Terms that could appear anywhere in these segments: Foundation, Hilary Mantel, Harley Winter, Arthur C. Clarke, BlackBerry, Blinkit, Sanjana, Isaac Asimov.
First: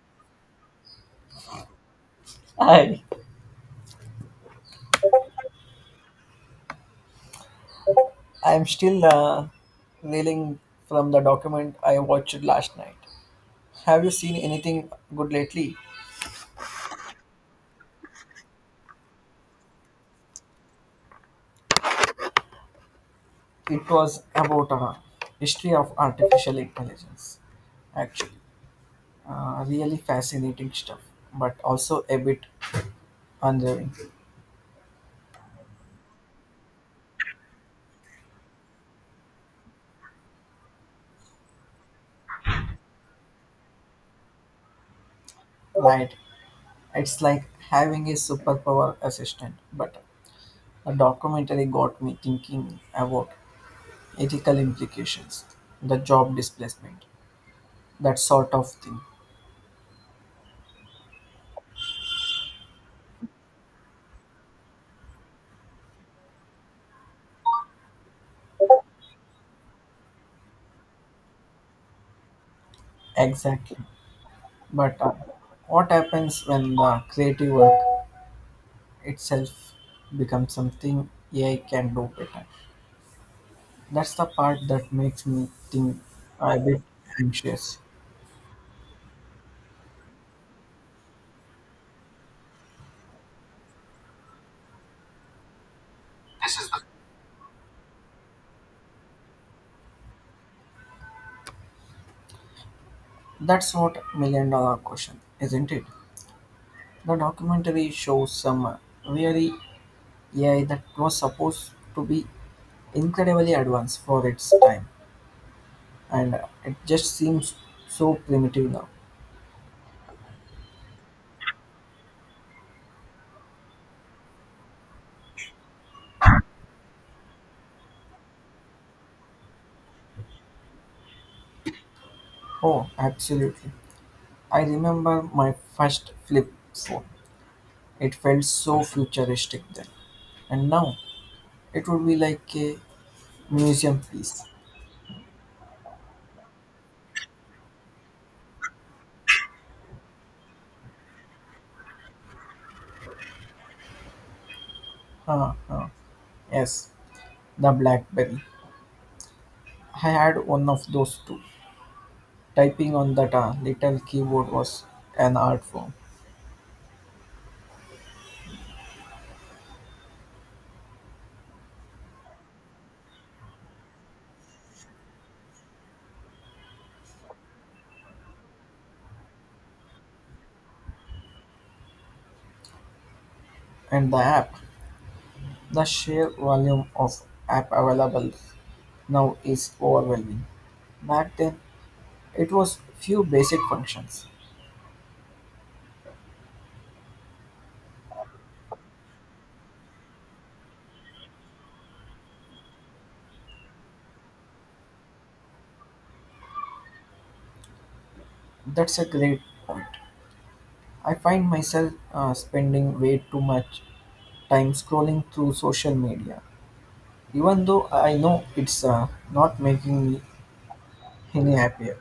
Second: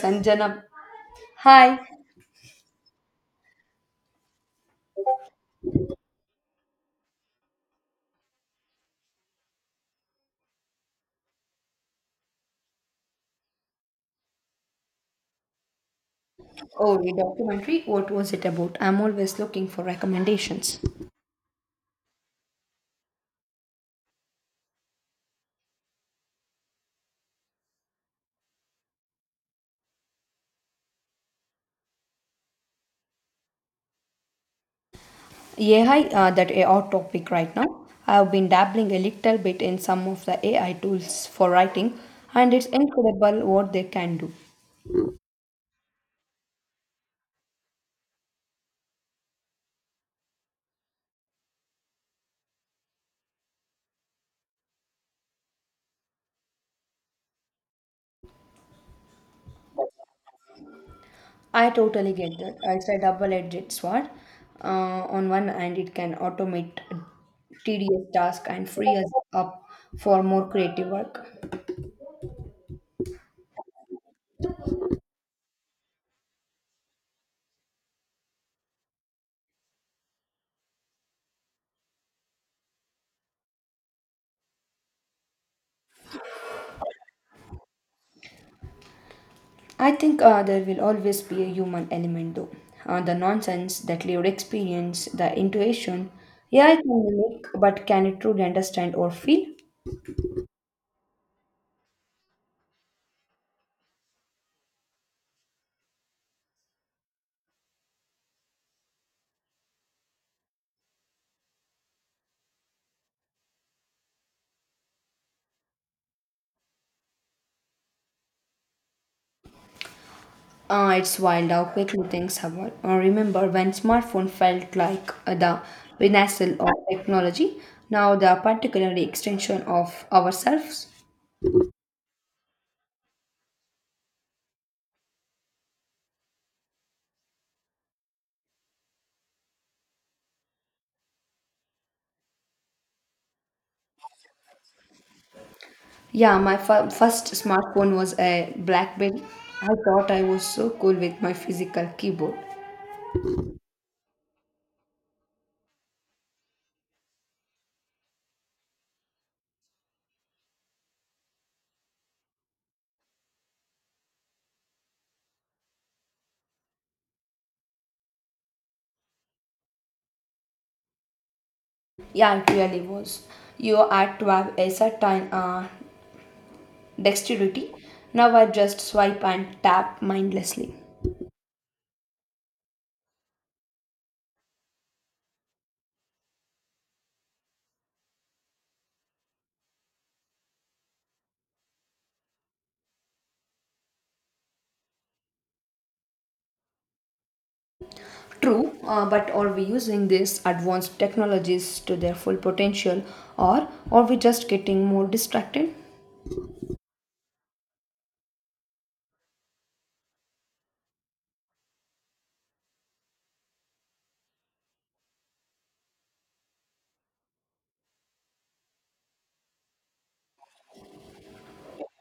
Sanjana. Hi. Hi. I'm still reeling from the document I watched last night. Have you seen anything good lately? Oh, your documentary. What was it about? I'm always looking for recommendations. It was about history of artificial intelligence. Actually, really fascinating stuff, but also a bit unnerving. Yeah, hi. That a hot topic right now. I've been dabbling a little bit in some of the AI tools for writing, and it's incredible what they can do. Right? It's like having a superpower assistant. But the documentary got me thinking about ethical implications, the job displacement, that sort of thing. I totally get that. It's a double-edged sword. On one hand, it can automate tedious tasks and free us up for more creative work. Exactly. But what happens when the creative work itself becomes something AI can do better? That's the part that makes me think a bit anxious. I think there will always be a human element though. The nonsense, that lived experience, the intuition. Yeah, it can mimic, but can it truly understand or feel? That's what million dollar question, isn't it? The documentary shows some really AI that was supposed to be incredibly advanced for its time, and it just seems so primitive now. It's wild how quickly things have evolved. Remember when smartphone felt like the pinnacle of technology? Now they are particularly extension of ourselves. Oh, absolutely. I remember my first flip phone. It felt so futuristic then. And now it would be like a museum piece. Yeah, my first smartphone was a BlackBerry. I thought I was so cool with my physical keyboard. Huh, huh. Yes, the Blackberry. I had one of those too. Typing on that little keyboard was an art form. Yeah, it really was. You had to have a certain dexterity. Now I just swipe and tap mindlessly. And the app, the sheer volume of app available now is overwhelming. Back then, it was few basic functions. True, but are we using these advanced technologies to their full potential or are we just getting more distracted? That's a great. I find myself spending way too much time scrolling through social media even though I know it's not making me any happier.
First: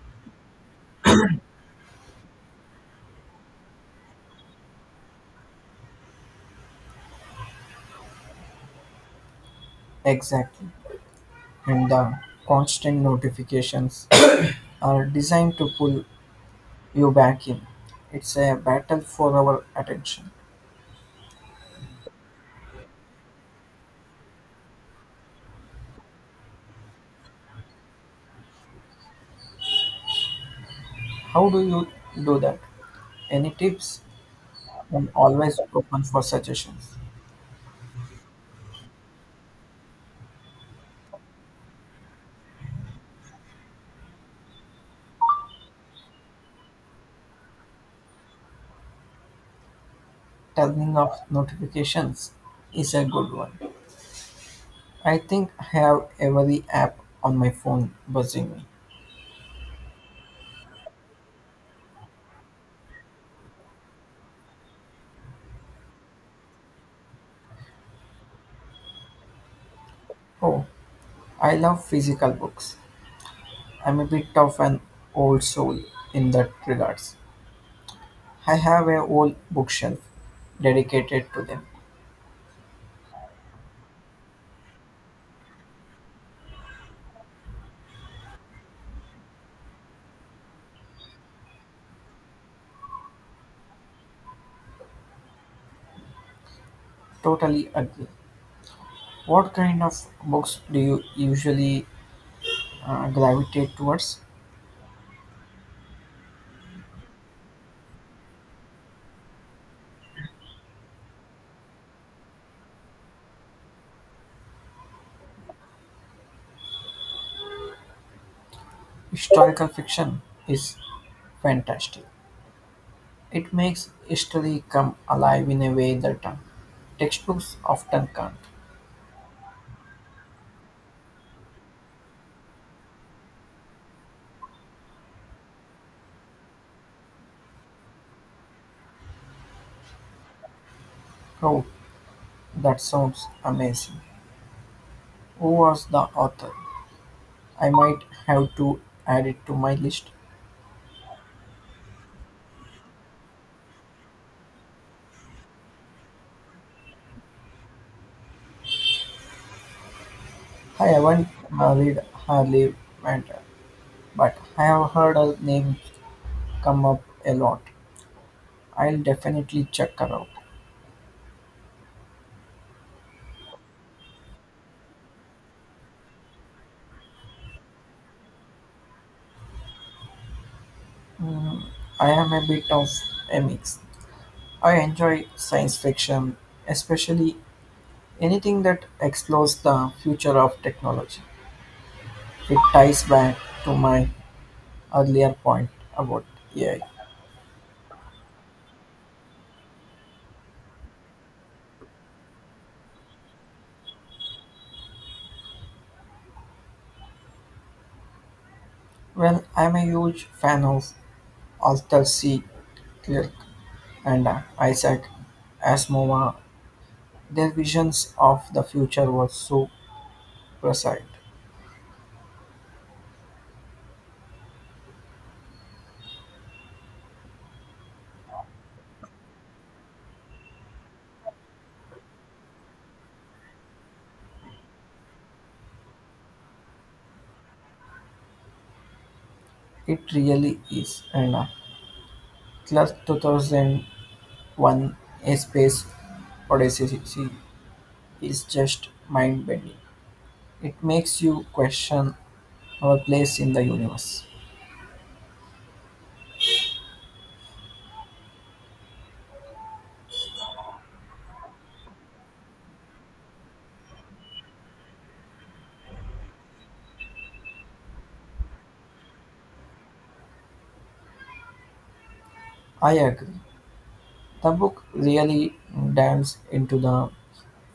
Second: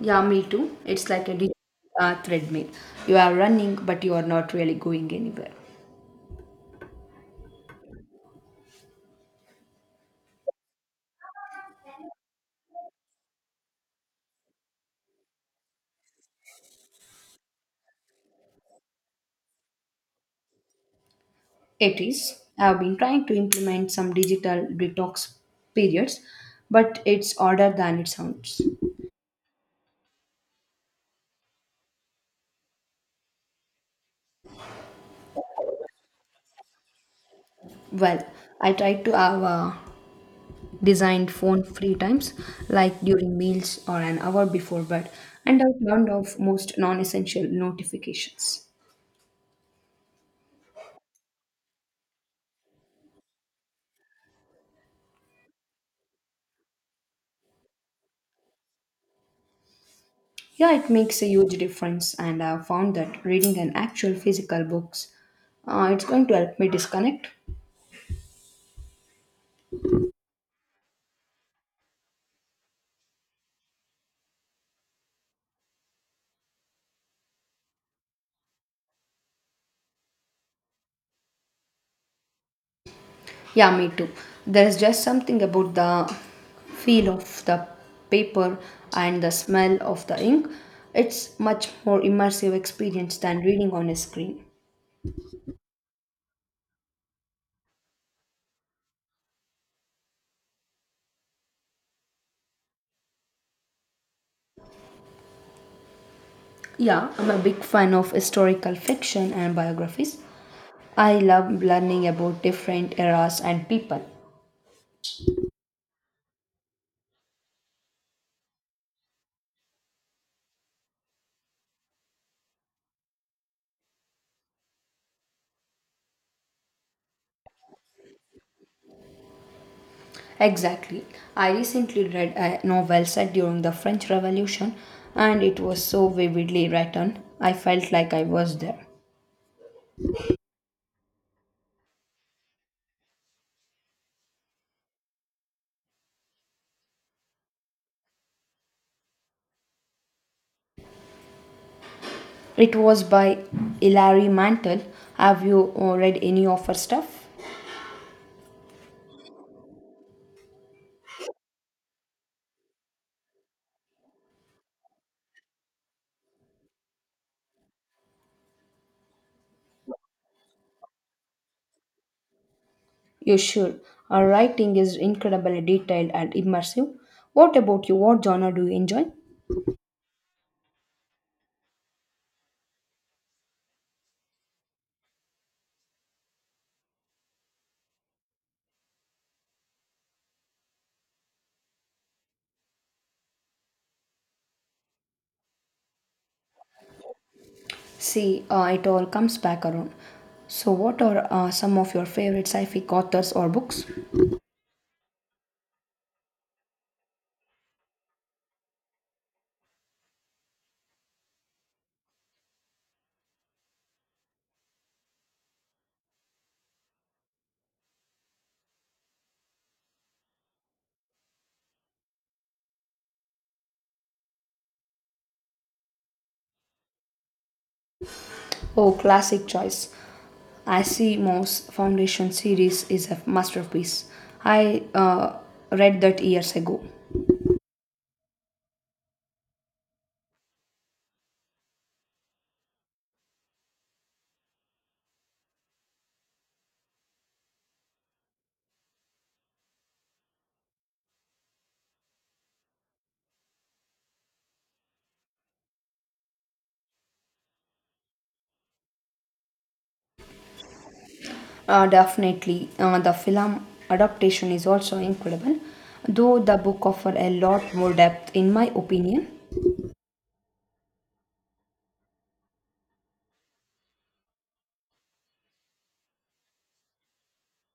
Yeah, me too. It's like a digital treadmill. You are running, but you are not really going anywhere. Exactly. And the constant notifications are designed to pull you back in. It's a battle for our attention. It is. I've been trying to implement some digital detox periods, but it's harder than it sounds. How do you do that? Any tips? I'm always open for suggestions. Well, I try to have designed phone free times, like during meals or an hour before bed, and I've turned off most non-essential notifications. Turning off notifications is a good one. I think I have every app on my phone buzzing me. Yeah, it makes a huge difference, and I've found that reading an actual physical books, it's going to help me disconnect. Oh, I love physical books. I'm a bit of an old soul in that regards. I have a whole bookshelf dedicated to them. Yeah, me too. There's just something about the feel of the paper and the smell of the ink. It's much more immersive experience than reading on a screen. Totally agree. What kind of books do you usually gravitate towards? Yeah, I'm a big fan of historical fiction and biographies. I love learning about different eras and people. Historical fiction is fantastic. It makes history come alive in a way that textbooks often can't. Exactly. I recently read a novel set during the French Revolution and it was so vividly written. I felt like I was there. Oh, that sounds amazing. Who was the author? I might have to add it to my list. It was by Hilary Mantel. Have you read any of her stuff? I haven't read Harley Winter, but I've heard her name come up a lot. I'll definitely check her out. You should. Her writing is incredibly detailed and immersive. What about you? What genre do you enjoy? I am a bit of a mix. I enjoy science fiction, especially anything that explores the future of technology. It ties back to my earlier point about AI. See, it all comes back around. So, what are some of your favorite sci fi authors or books? Well, I'm a huge fan of Arthur C. Clarke and Isaac Asimov. Their visions of the future were so Proceed. Oh, classic choice. Asimov's Foundation series is a masterpiece. I read that years ago. It really is. And Class 2001 A Space Odyssey is just mind bending. It makes you question our place in the universe. Definitely, the film adaptation is also incredible, though the book offers a lot more depth, in my opinion. I agree. The book really dives into the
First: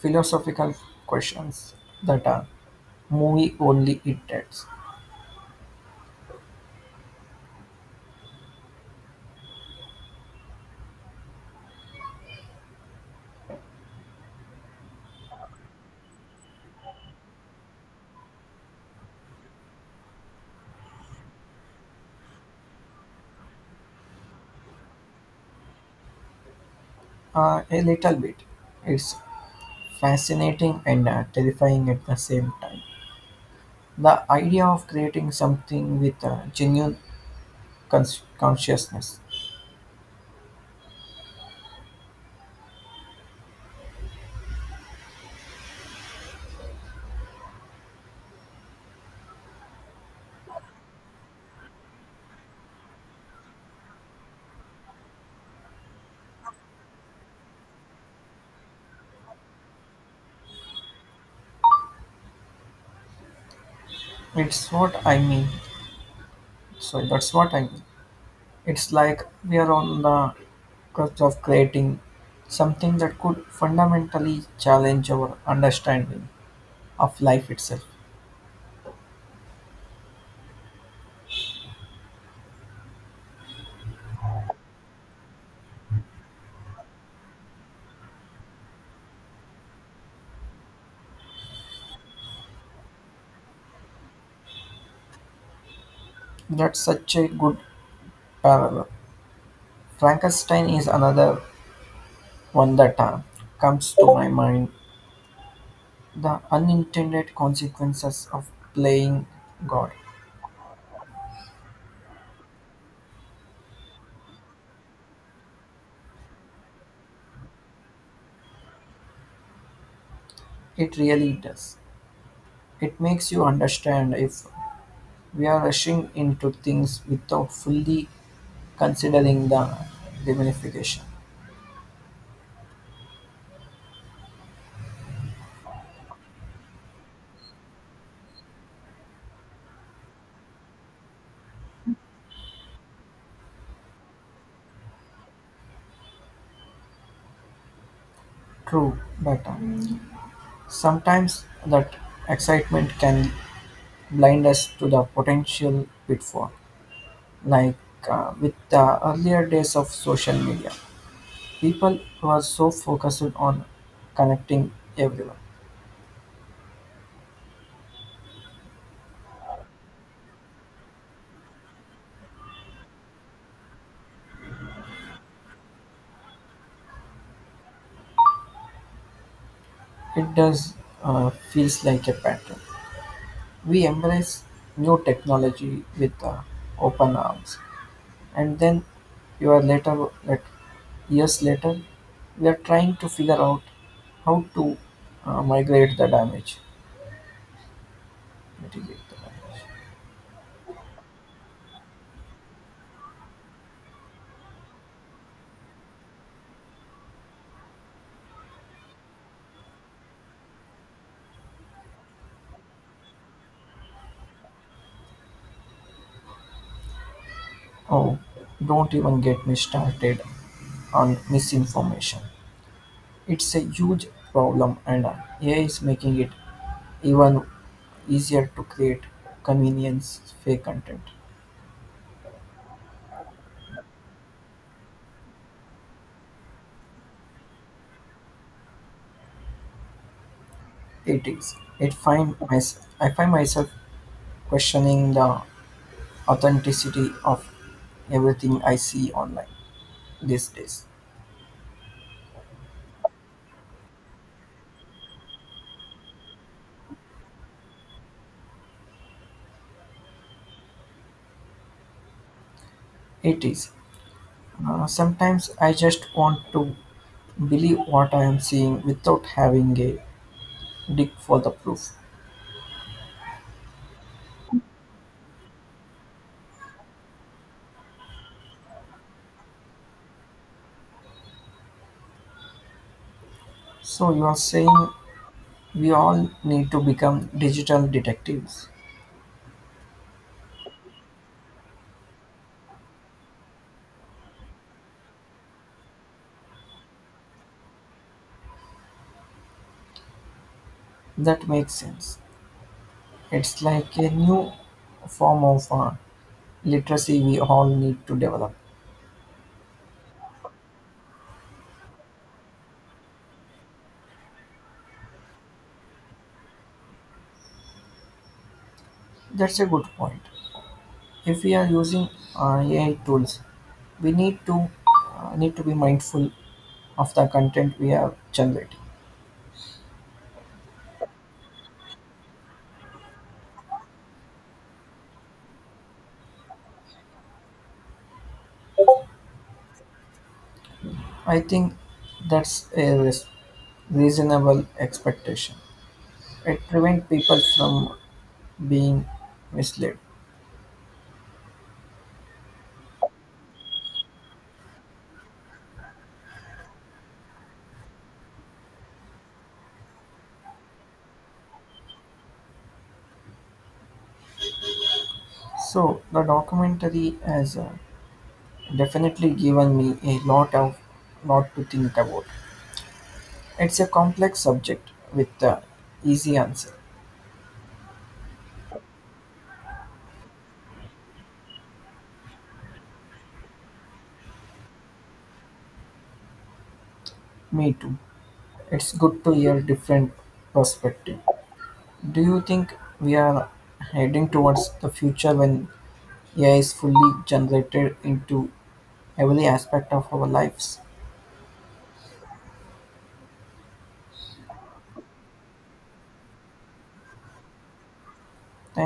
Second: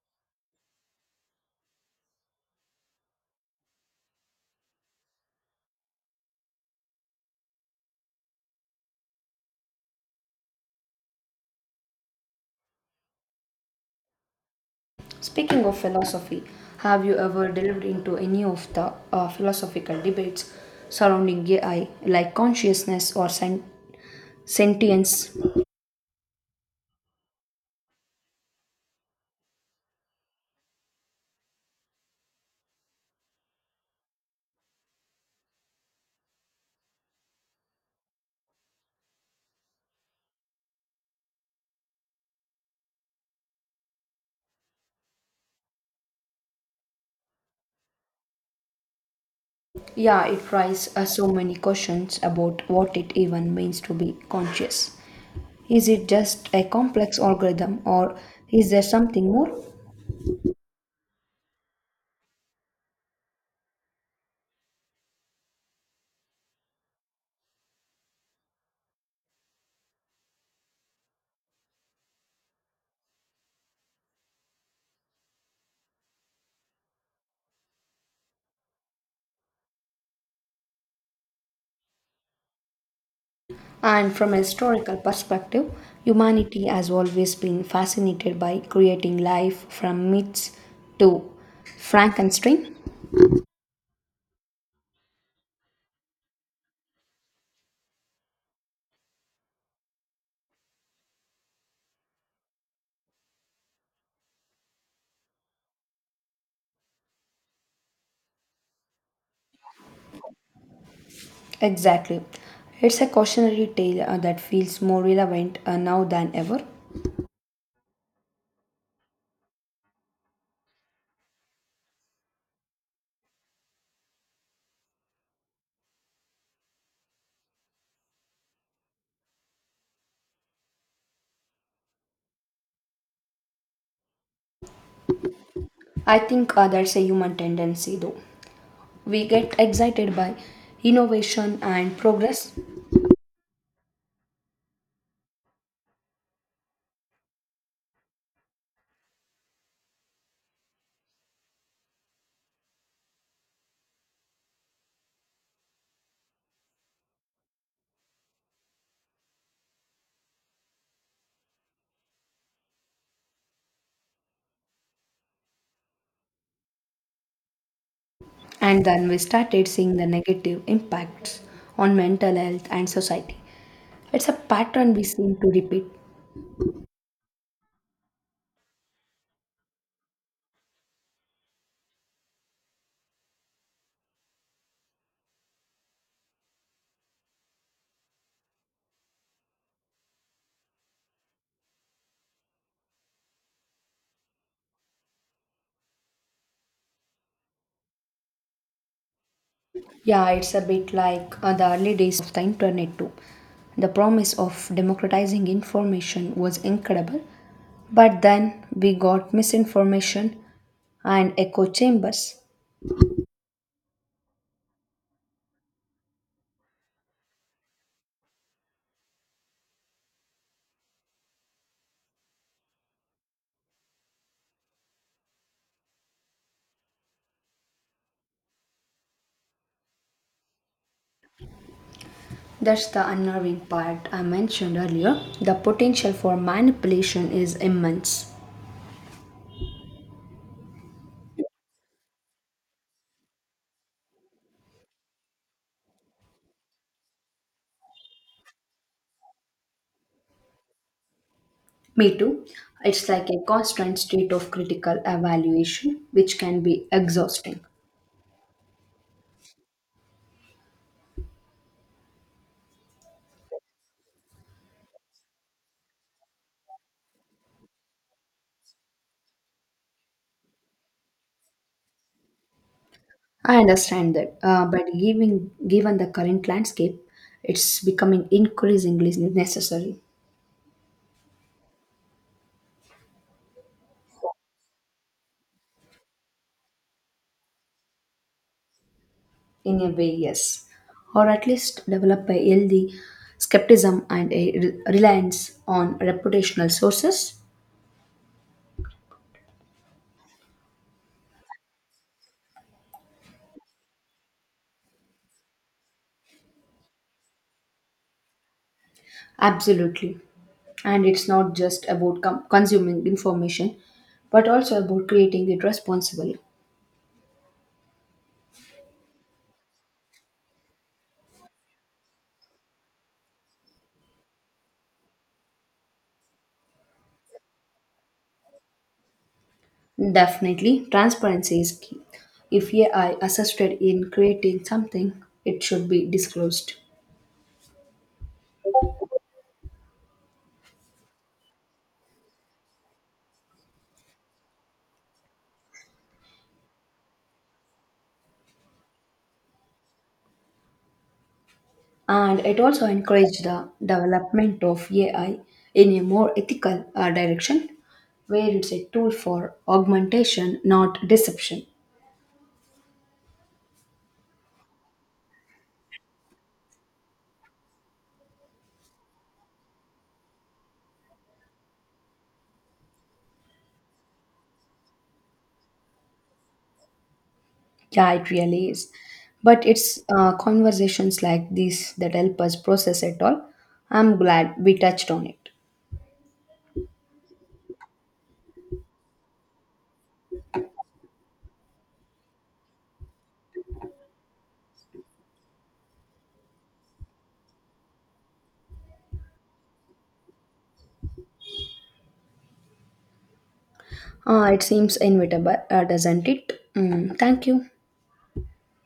philosophical questions that a movie only it does. Speaking of philosophy, have you ever delved into any of the philosophical debates surrounding AI, like consciousness or sentience? A little bit. It's fascinating and terrifying at the same time. The idea of creating something with a genuine consciousness. Yeah, it raises so many questions about what it even means to be conscious. Is it just a complex algorithm or is there something more? It's what I mean. So that's what I mean. It's like we are on the cusp of creating something that could fundamentally challenge our understanding of life itself. And from a historical perspective, humanity has always been fascinated by creating life from myths to Frankenstein. That's such a good parallel. Frankenstein is another one that comes to my mind. The unintended consequences of playing God. Exactly. It's a cautionary tale that feels more relevant now than ever. It really does. It makes you understand if we're rushing into things without fully considering the ramification. I think that's a human tendency, though. We get excited by innovation and progress, True, but sometimes that excitement can blind us to the potential pitfall. Like with the earlier days of social media, people were so focused on connecting everyone. and then we started seeing the negative impacts on mental health and society. It's a pattern we seem to repeat. It does feels like a pattern. We embrace new technology with open arms, and then you are later like years later we are trying to figure out how to migrate the damage mitigate the damage. Yeah, it's a bit like the early days of the internet, too. The promise of democratizing information was incredible, but then we got misinformation and echo chambers. Oh, don't even get me started on misinformation. It's a huge problem, and AI is making it even easier to create convenience fake content. That's the unnerving part I mentioned earlier. The potential for manipulation is immense. It is. I find myself questioning the authenticity of everything I see online these days. Me too. It's like a constant state of critical evaluation, which can be exhausting. It is. Sometimes I just want to believe what I am seeing without having a dig for the proof. I understand that, but given the current landscape, it's becoming increasingly necessary. So you are saying we all need to become digital detectives. In a way, yes, or at least develop a healthy skepticism and a reliance on reputational sources. That makes sense. It's like a new form of literacy we all need to develop. Absolutely, and it's not just about consuming information, but also about creating it responsibly. That's a good point. If we are using AI tools, we need to be mindful of the content we are generating. Definitely, transparency is key. If AI assisted in creating something, it should be disclosed. I think that's a reasonable expectation. It prevents people from being misled. And it also encouraged the development of AI in a more ethical direction, where it's a tool for augmentation, not deception. So the documentary has definitely given me a lot to think about. It's a complex subject with easy answer. Yeah, it really is. But it's conversations like these that help us process it all. I'm glad we touched on it. Me too. It's good to hear different perspective. Do you think we are heading towards the future when AI is fully generated into every aspect of our lives? It seems inevitable, doesn't it? Mm, thank you. Thank